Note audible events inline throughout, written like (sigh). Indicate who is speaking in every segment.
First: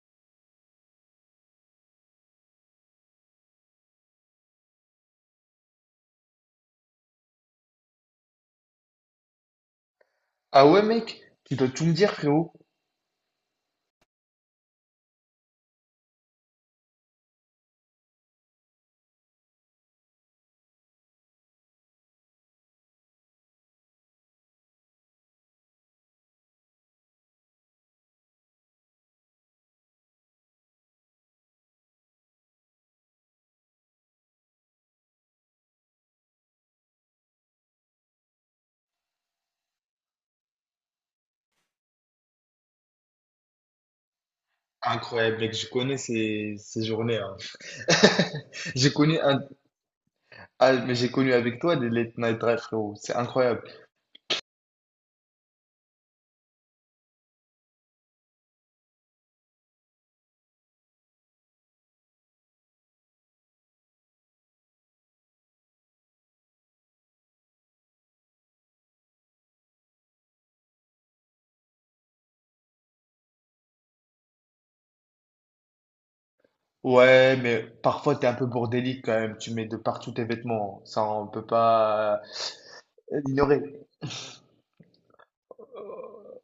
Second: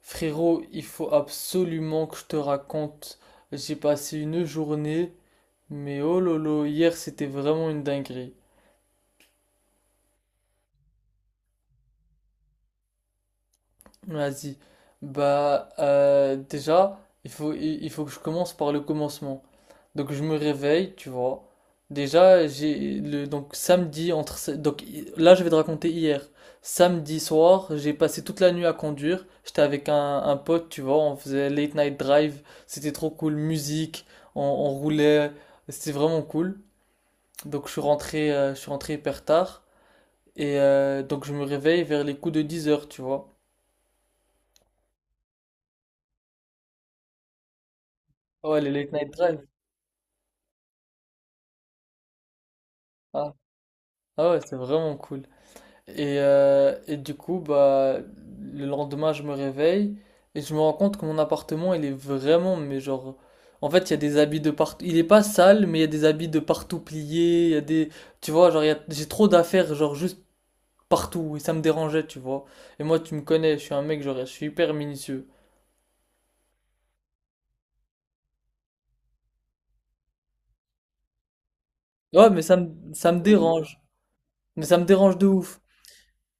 Speaker 1: Frérot, il faut absolument que je te raconte. J'ai passé une journée, mais oh lolo, hier c'était vraiment une dinguerie.
Speaker 2: Ah ouais, mec, tu dois tout me dire, frérot.
Speaker 1: Vas-y. Bah, déjà, il faut que je commence par le commencement. Donc je me réveille, tu vois. Déjà, j'ai le donc samedi entre se- donc hi- là je vais te raconter hier. Samedi soir, j'ai passé toute la nuit à conduire. J'étais avec un pote, tu vois, on faisait late night drive, c'était trop cool, musique, on roulait, c'était vraiment cool. Donc je suis rentré hyper tard et donc je me réveille vers les coups de 10 heures, tu vois.
Speaker 2: Incroyable, mec, je connais ces journées, hein. (laughs)
Speaker 1: Ah, ouais, les
Speaker 2: J'ai
Speaker 1: late night
Speaker 2: connu un...
Speaker 1: drive.
Speaker 2: Ah, mais j'ai connu avec toi des late night drives, frérot. C'est
Speaker 1: Ah,
Speaker 2: incroyable.
Speaker 1: ah, ouais, c'est vraiment cool. Et du coup, bah, le lendemain, je me réveille et je me rends compte que mon appartement, il est vraiment, mais genre, en fait, il y a des habits de partout. Il est pas sale, mais il y a des habits de partout pliés. Il y a des, tu vois, genre, j'ai trop d'affaires, genre, juste partout. Et ça me dérangeait, tu vois. Et moi, tu me connais, je suis un mec, genre, je suis hyper minutieux.
Speaker 2: Ouais, mais parfois, t'es un peu bordélique quand même. Tu mets de partout tes vêtements. Ça, on peut pas
Speaker 1: Ouais, mais ça me, ça me
Speaker 2: l'ignorer.
Speaker 1: dérange. Mais ça me dérange de ouf.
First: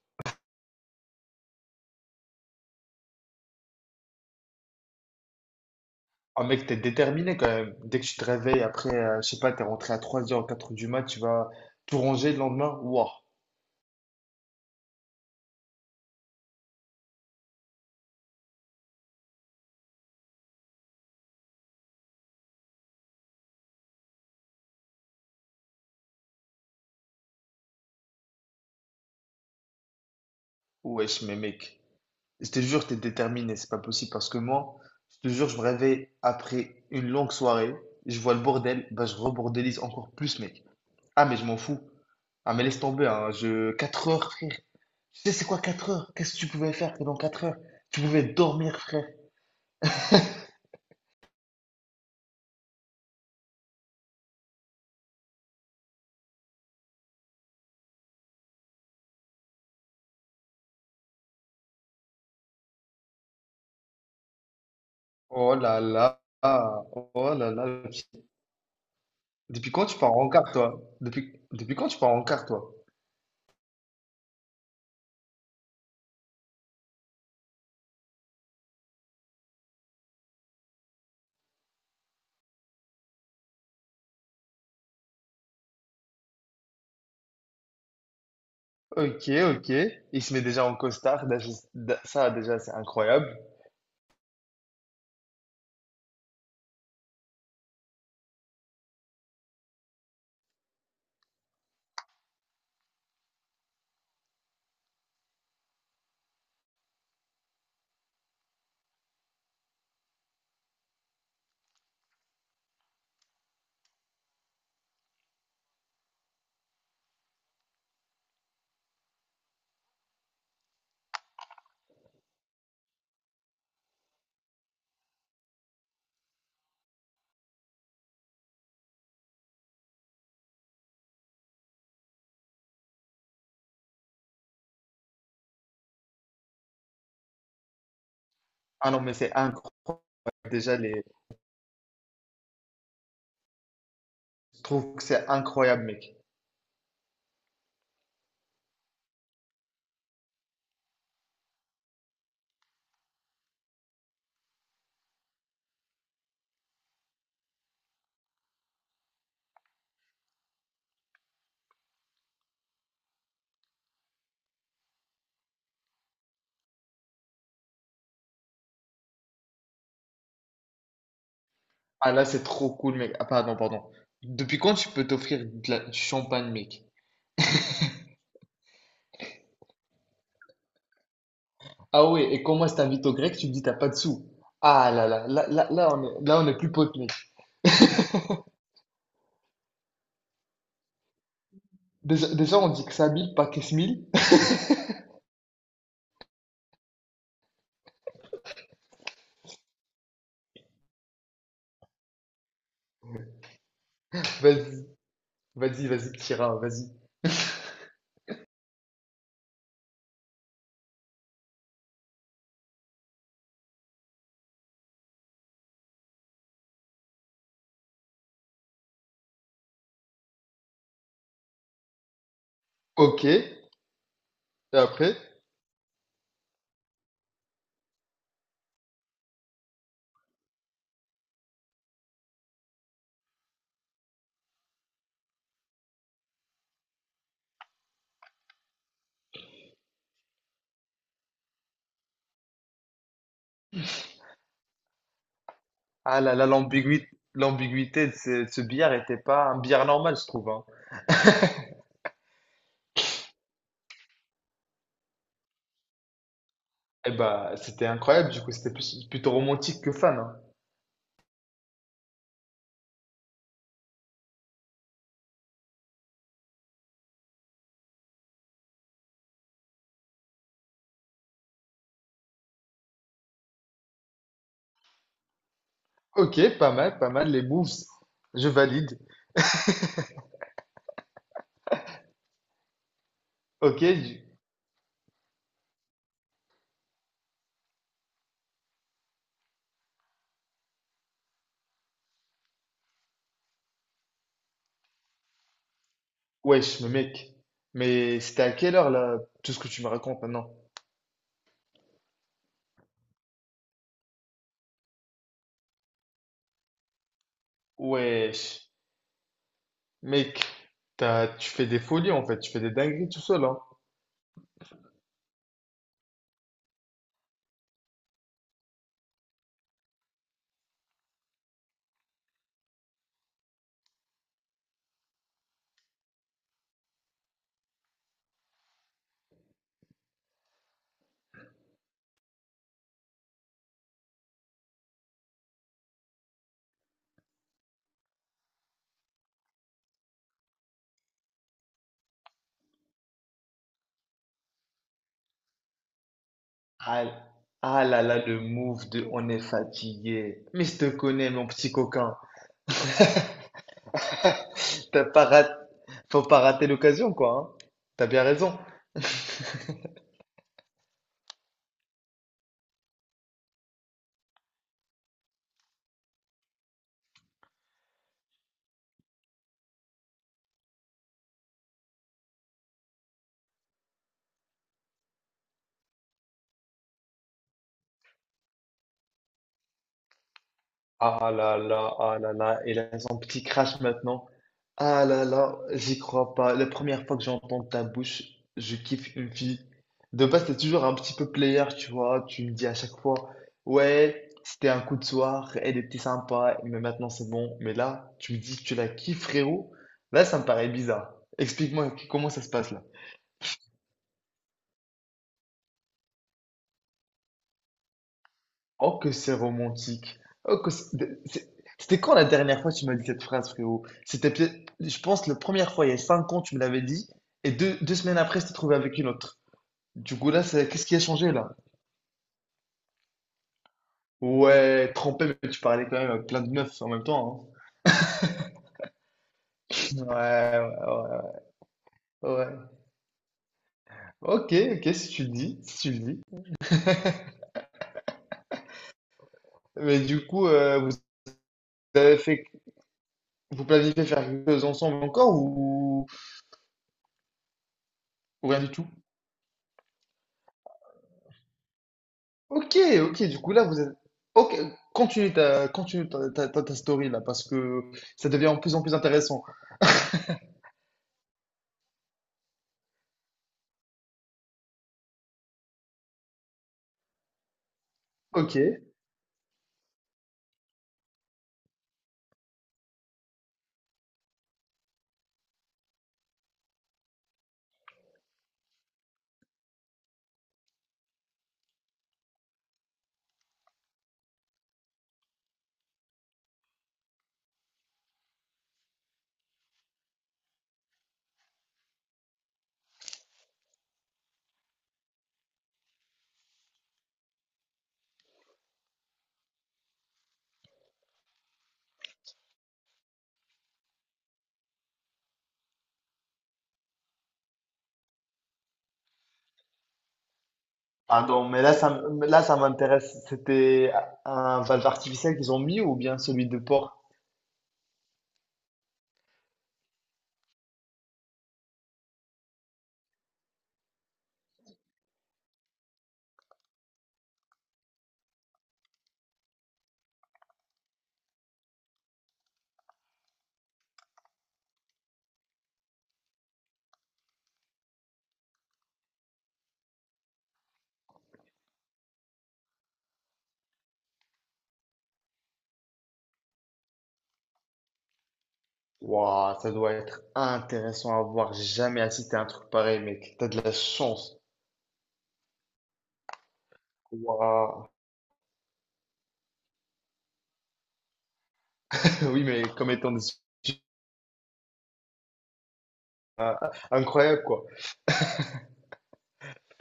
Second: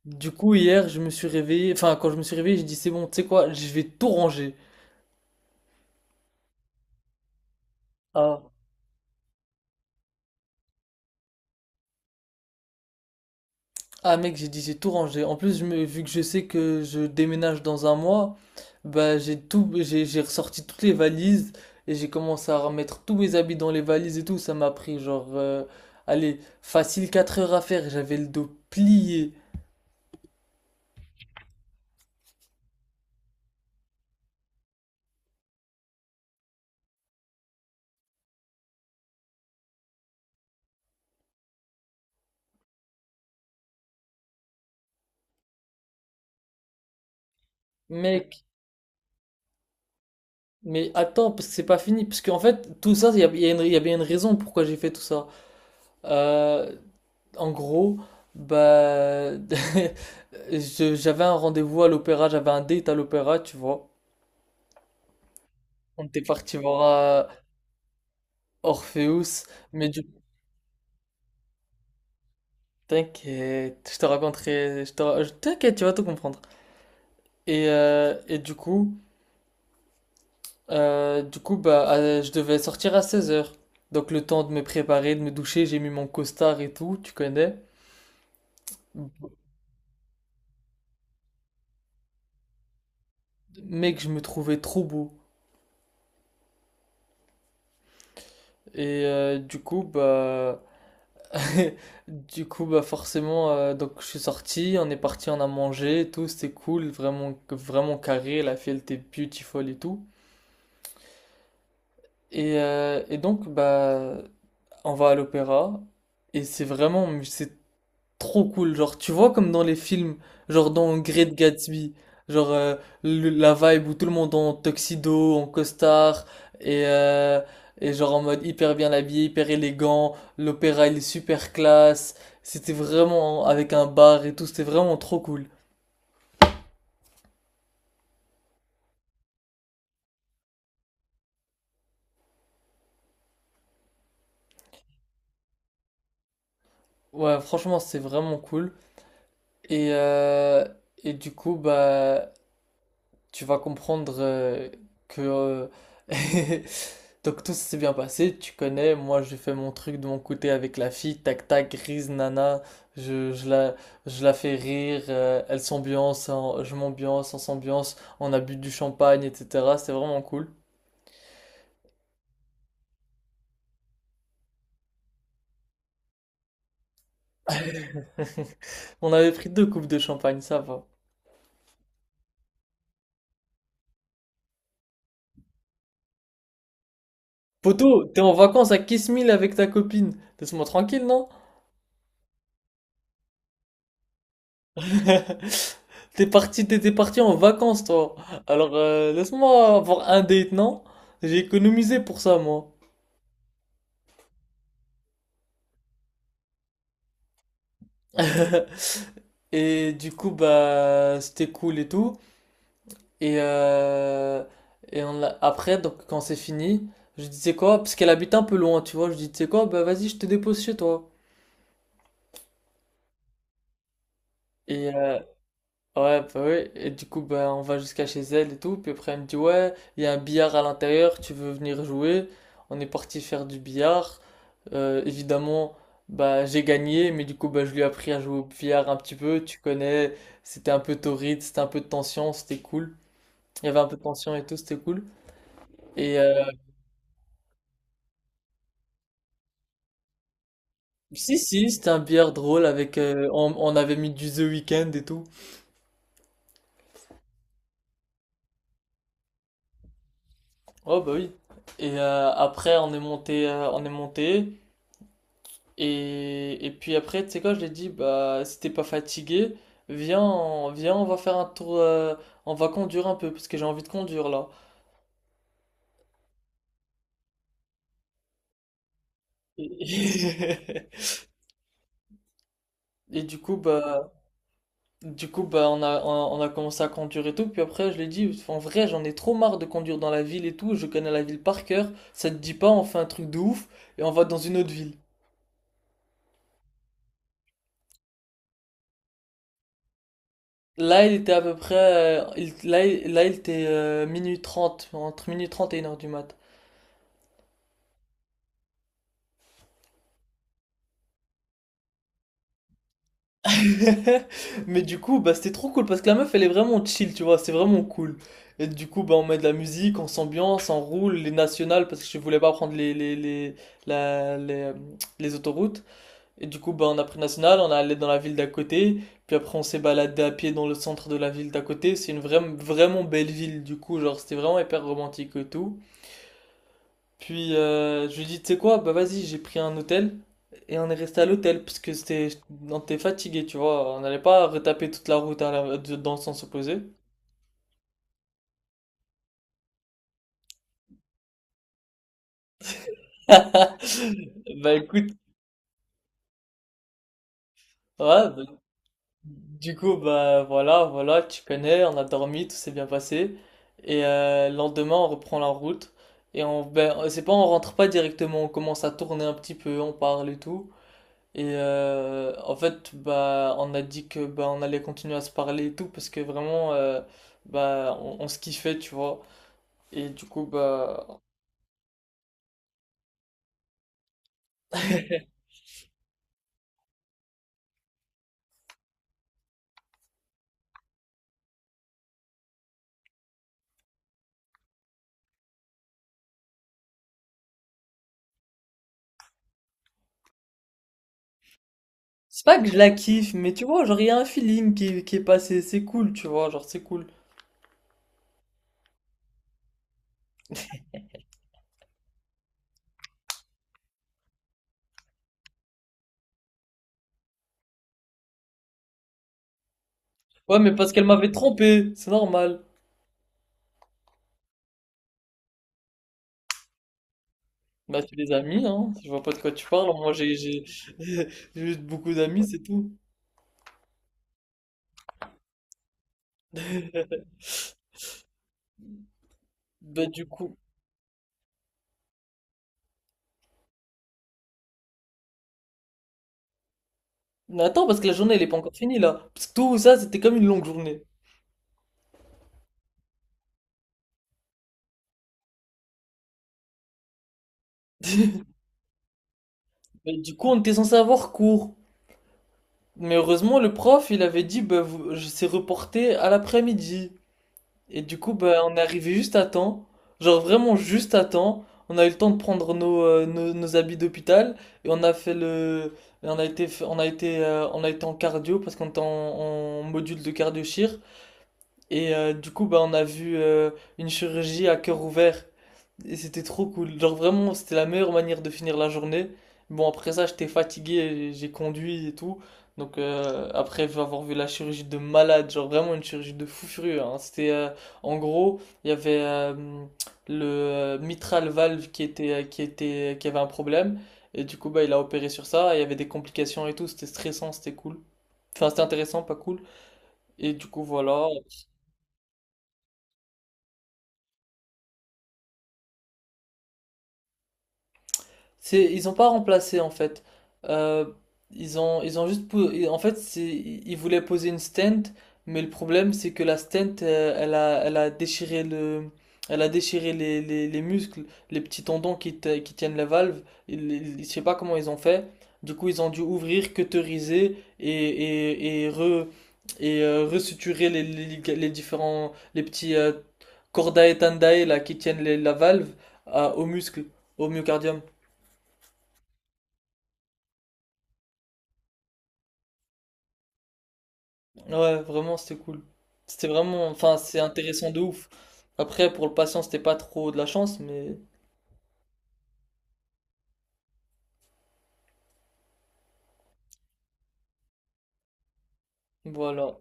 Speaker 1: Du coup, hier, je me suis réveillé. Enfin, quand je me suis réveillé, j'ai dit, c'est bon, tu sais quoi, je vais tout ranger.
Speaker 2: Ah, mec, t'es déterminé quand même. Dès que tu te
Speaker 1: ah
Speaker 2: réveilles, après, je sais pas, t'es rentré à 3 h 4 h du mat, tu vas tout ranger le lendemain. Waouh,
Speaker 1: Ah mec, j'ai dit j'ai tout rangé. En plus, vu que je sais que je déménage dans un mois, bah j'ai ressorti toutes les valises et j'ai commencé à remettre tous mes habits dans les valises et tout. Ça m'a pris genre, allez, facile 4 heures à faire. J'avais le dos plié.
Speaker 2: wesh, mais mec. Je te jure, t'es déterminé, c'est pas possible parce que moi, je te jure, je me réveille après une longue soirée, je vois le bordel, bah je rebordélise encore plus, mec. Ah, mais je m'en fous. Ah, mais laisse tomber, hein, je... 4 heures, frère. Tu sais, c'est quoi 4 heures? Qu'est-ce que tu pouvais faire pendant 4 heures? Tu pouvais
Speaker 1: Mec,
Speaker 2: dormir, frère.
Speaker 1: mais attends, parce que c'est pas fini. Parce qu'en fait, tout ça, il y a une- il y a bien une raison pourquoi j'ai fait tout ça. Euh, en gros, bah, (laughs) j'avais un rendez-vous à l'opéra, j'avais un date à l'opéra, tu vois.
Speaker 2: Oh là
Speaker 1: On
Speaker 2: là,
Speaker 1: était parti voir euh,
Speaker 2: oh là là.
Speaker 1: Orpheus,
Speaker 2: Depuis quand
Speaker 1: mais
Speaker 2: tu
Speaker 1: du
Speaker 2: pars
Speaker 1: coup,
Speaker 2: en quart, toi? Depuis quand tu pars en quart, toi?
Speaker 1: t'inquiète, je te raconterai, je te ra- je- t'inquiète, tu vas tout comprendre. Et du coup bah, je devais sortir à 16 heures. Donc le temps de me préparer, de me doucher, j'ai mis mon costard et tout, tu connais.
Speaker 2: Ok, ok. Il se met déjà en costard, déjà- ça, déjà, c'est incroyable.
Speaker 1: Mec, je me trouvais trop beau. Et du coup, bah, (laughs) forcément, donc je suis sorti, on est parti, on a mangé et tout, c'était cool, vraiment, vraiment carré, la fille elle était beautiful et tout. Et donc, bah, on va à l'opéra, et mais c'est trop cool. Genre, tu vois, comme dans les films, genre dans Great Gatsby, genre la vibe où tout le monde est en tuxedo, en costard, et, euh, et genre en mode hyper bien habillé, hyper élégant. L'opéra, il est super classe. C'était vraiment avec un bar et tout, c'était vraiment trop cool.
Speaker 2: Ah non, mais c'est incroyable. Déjà, les, je trouve que c'est incroyable, mec.
Speaker 1: Ouais, franchement, c'est vraiment cool. Et, euh, et du coup, bah, tu vas comprendre que (laughs) donc tout s'est bien passé, tu connais, moi j'ai fait mon truc de mon côté avec la fille, tac tac, grise nana, je, je la, je la fais rire, elle s'ambiance, je m'ambiance, on s'ambiance, on a bu du champagne, etc. C'était vraiment cool.
Speaker 2: Ah là, c'est trop cool, mec. Ah, pardon, pardon. Depuis quand tu peux t'offrir de la- du champagne, mec?
Speaker 1: (laughs) On avait pris deux coupes de champagne, ça va.
Speaker 2: Ah ouais, et quand moi je t'invite au grec, tu me dis t'as pas de sous. Ah là là, là, là, là, on est plus potes, mec.
Speaker 1: Poto, t'es en vacances à Kiss Me avec ta copine. Laisse-moi tranquille, non?
Speaker 2: Déjà, déjà, on dit que ça mille, pas que ce mille. (laughs)
Speaker 1: (laughs) T'étais parti en vacances, toi. Alors, laisse-moi avoir un date, non? J'ai économisé pour ça, moi.
Speaker 2: Vas-y, vas-y, vas-y, petit vas-y.
Speaker 1: (laughs) Et du coup, bah, c'était cool et tout. Et, euh, et après, donc, quand c'est fini, je dis, c'est quoi? Parce qu'elle habite un peu loin, tu vois. Je dis, c'est quoi? Bah, vas-y, je te dépose chez toi.
Speaker 2: Ok, et
Speaker 1: Et,
Speaker 2: après?
Speaker 1: euh, Ouais, bah oui. Et du coup, bah, on va jusqu'à chez elle et tout. Puis après, elle me dit, ouais, il y a un billard à l'intérieur, tu veux venir jouer? On est parti faire du billard. Évidemment, bah, j'ai gagné, mais du coup, bah, je lui ai appris à jouer au billard un petit peu. Tu connais, c'était un peu torride, c'était un peu de tension, c'était cool. Il y avait un peu de tension et tout, c'était cool. Et
Speaker 2: Ah là là, l'ambiguïté, l'ambiguïté de ce billard était pas un billard normal, je trouve, hein.
Speaker 1: si, si,
Speaker 2: (laughs)
Speaker 1: c'était un billard drôle avec. On avait mis du The Weeknd et tout.
Speaker 2: Eh bah, c'était incroyable, du coup, c'était plus- plutôt romantique que fan, hein.
Speaker 1: Oh, bah oui. Et après, on est monté. Et puis après, tu sais quoi, je lui ai dit, bah, si t'es pas fatigué, viens, on va faire un tour, on va conduire un peu, parce que j'ai envie de conduire là.
Speaker 2: Ok, pas mal, pas mal, les moves. Je valide. (laughs)
Speaker 1: Et, (laughs) et du coup,
Speaker 2: Ok,
Speaker 1: bah,
Speaker 2: du-
Speaker 1: on a commencé à conduire et tout. Puis après, je lui ai dit, en vrai, j'en ai trop marre de conduire dans la ville et tout, je connais la ville par cœur, ça te dit pas, on fait un truc de ouf, et on va dans une autre ville.
Speaker 2: wesh, mais mec. Mais c'était à quelle heure là, tout ce que tu me racontes maintenant?
Speaker 1: Là, il était à peu près, il- là, il- là, il était minuit 30, entre minuit 30 et une heure du mat.
Speaker 2: Wesh, mec, t'as, tu fais des folies en fait, tu fais des dingueries tout seul, hein.
Speaker 1: (laughs) Mais du coup, bah, c'était trop cool parce que la meuf, elle est vraiment chill, tu vois, c'est vraiment cool. Et du coup, bah, on met de la musique, on s'ambiance, on roule les nationales parce que je voulais pas prendre la- les, euh, les autoroutes. Et du coup, bah, on a pris national, on est allé dans la ville d'à côté. Puis après, on s'est baladé à pied dans le centre de la ville d'à côté. C'est une vraiment belle ville, du coup, genre, c'était vraiment hyper romantique et tout. Puis je lui dis, tu sais quoi, bah vas-y, j'ai pris un hôtel et on est resté à l'hôtel parce que c'était, on était fatigué, tu vois, on n'allait pas retaper toute la route dans le sens opposé.
Speaker 2: Ah, ah là là, le move de on est fatigué. Mais je te connais, mon petit coquin. (laughs)
Speaker 1: (laughs) Bah
Speaker 2: T'as
Speaker 1: écoute,
Speaker 2: pas rat- Faut pas rater l'occasion, quoi, hein. T'as
Speaker 1: ouais,
Speaker 2: bien
Speaker 1: bah,
Speaker 2: raison. (laughs)
Speaker 1: du coup, bah voilà, voilà, tu connais, on a dormi, tout s'est bien passé. Et le lendemain, on reprend la route. Ben, c'est pas, on rentre pas directement, on commence à tourner un petit peu, on parle et tout. Et en fait, bah, on a dit que bah, on allait continuer à se parler et tout parce que vraiment, bah, on se kiffait, tu vois. Et du coup, bah,
Speaker 2: Ah là là. Ah, il a son petit crash maintenant. Ah là là, j'y crois pas. La première fois que j'entends ta bouche, je kiffe une fille. De base, t'es toujours un petit peu player, tu vois. Tu me dis à chaque fois, ouais, c'était un coup de soir, elle était sympa, mais maintenant c'est bon. Mais là, tu me dis que tu la kiffes, frérot. Là, ça me paraît bizarre. Explique-moi comment ça
Speaker 1: c'est
Speaker 2: se
Speaker 1: pas que
Speaker 2: passe
Speaker 1: je
Speaker 2: là.
Speaker 1: la kiffe, mais tu vois, genre, il y a un feeling qui est passé, c'est cool, tu vois, genre, c'est cool.
Speaker 2: Oh, que c'est romantique. Oh, que c'est- de- c'est- c'était quand la dernière fois que tu m'as dit cette phrase, frérot? C'était peut-être, je pense, la première fois, il y a 5 ans, tu me l'avais dit, et deux semaines après, je t'ai trouvé avec une autre. Du coup, là,
Speaker 1: Ouais,
Speaker 2: c'est-
Speaker 1: mais
Speaker 2: qu'est-ce
Speaker 1: parce
Speaker 2: qui a
Speaker 1: qu'elle
Speaker 2: changé,
Speaker 1: m'avait
Speaker 2: là?
Speaker 1: trompé, c'est normal.
Speaker 2: Ouais, trempé, mais tu parlais quand même à plein de meufs en même temps,
Speaker 1: Bah, c'est des amis, hein, je vois pas de quoi tu parles,
Speaker 2: hein. Ouais,
Speaker 1: moi j'ai (laughs) j'ai
Speaker 2: ouais,
Speaker 1: juste beaucoup
Speaker 2: ouais,
Speaker 1: d'amis, c'est
Speaker 2: ouais.
Speaker 1: tout.
Speaker 2: Ok, ok, si tu le dis, si tu le dis.
Speaker 1: (laughs)
Speaker 2: Mais
Speaker 1: Bah,
Speaker 2: du
Speaker 1: du
Speaker 2: coup,
Speaker 1: coup.
Speaker 2: vous avez fait, vous planifiez faire quelque chose ensemble encore
Speaker 1: Mais attends, parce que la journée, elle est
Speaker 2: ou
Speaker 1: pas
Speaker 2: rien du
Speaker 1: encore
Speaker 2: tout?
Speaker 1: finie là. Parce que tout ça, c'était comme une longue journée.
Speaker 2: Ok, ok, du coup là vous êtes... Ok, continue ta, ta, ta- ta story là, parce que ça devient
Speaker 1: (laughs)
Speaker 2: de plus en plus intéressant.
Speaker 1: Mais du coup, on était censé avoir cours. Mais heureusement, le prof, il avait dit, bah, je sais reporté à l'après-midi. Et du coup,
Speaker 2: Ok,
Speaker 1: bah, on est arrivé juste à temps. Genre vraiment juste à temps. On a eu le temps de prendre nos habits d'hôpital. Et on a fait le... et on a été, f- on a été en cardio parce qu'on était en, en module de cardio-chir. Et du coup, bah, on a vu une chirurgie à cœur ouvert. Et c'était trop cool. Genre vraiment, c'était la meilleure manière de finir la journée. Bon, après ça, j'étais fatigué, j'ai conduit et tout. Donc après avoir vu la chirurgie de malade, genre vraiment une chirurgie de fou furieux, hein. C'était en gros, il y avait le mitral valve qui était qui avait un problème et du coup bah il a opéré sur ça. Il y avait des complications et tout. C'était stressant, c'était cool. Enfin c'était intéressant, pas cool. Et du coup voilà.
Speaker 2: pardon, mais là, ça, m- mais là, ça m'intéresse. C'était un valve artificiel qu'ils ont mis ou bien celui de porc?
Speaker 1: Ils ont pas remplacé en fait. Euh, ils ont juste, en fait, ils voulaient poser une stent, mais le problème c'est que la stent, elle a, elle a déchiré les muscles, les petits tendons qui tiennent la valve. Je sais pas comment ils ont fait. Du coup, ils ont dû ouvrir, cauteriser et resuturer les, liga- les différents, les petits cordae tendae là qui tiennent la valve aux muscles, au myocardium.
Speaker 2: Waouh, ça doit être intéressant à voir. J'ai jamais assisté à un truc pareil, mec. T'as de la chance.
Speaker 1: Ouais, vraiment, c'était cool. Enfin, c'est
Speaker 2: Waouh.
Speaker 1: intéressant de ouf. Après, pour le patient, c'était pas trop de la chance, mais
Speaker 2: (laughs) Oui, mais comme étant des... euh, incroyable, quoi.
Speaker 1: voilà.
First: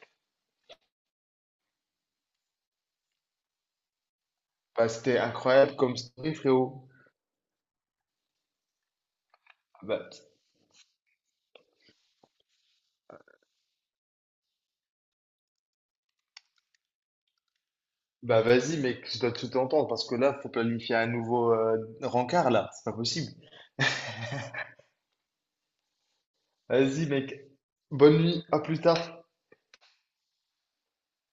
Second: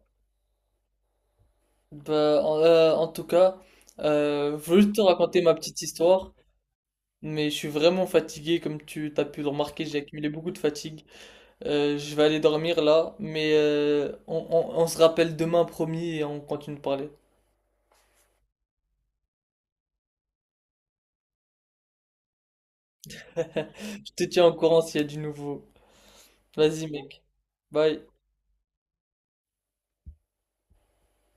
Speaker 1: Bah, en tout cas, je veux
Speaker 2: Bah,
Speaker 1: juste te
Speaker 2: c'était
Speaker 1: raconter ma
Speaker 2: incroyable
Speaker 1: petite
Speaker 2: comme
Speaker 1: histoire,
Speaker 2: story, frérot.
Speaker 1: mais je suis vraiment fatigué, comme tu t'as pu le
Speaker 2: Ah,
Speaker 1: remarquer, j'ai
Speaker 2: bah,
Speaker 1: accumulé beaucoup de fatigue. Je vais aller dormir là, mais on se rappelle demain, promis, et on continue de parler.
Speaker 2: bah vas-y mec, je dois tout entendre parce que là, faut planifier un nouveau rencard là, c'est pas possible.
Speaker 1: (laughs) Je te tiens au courant s'il y a du nouveau. Vas-y,
Speaker 2: Vas-y
Speaker 1: mec.
Speaker 2: mec,
Speaker 1: Bye.
Speaker 2: bonne nuit, à plus tard.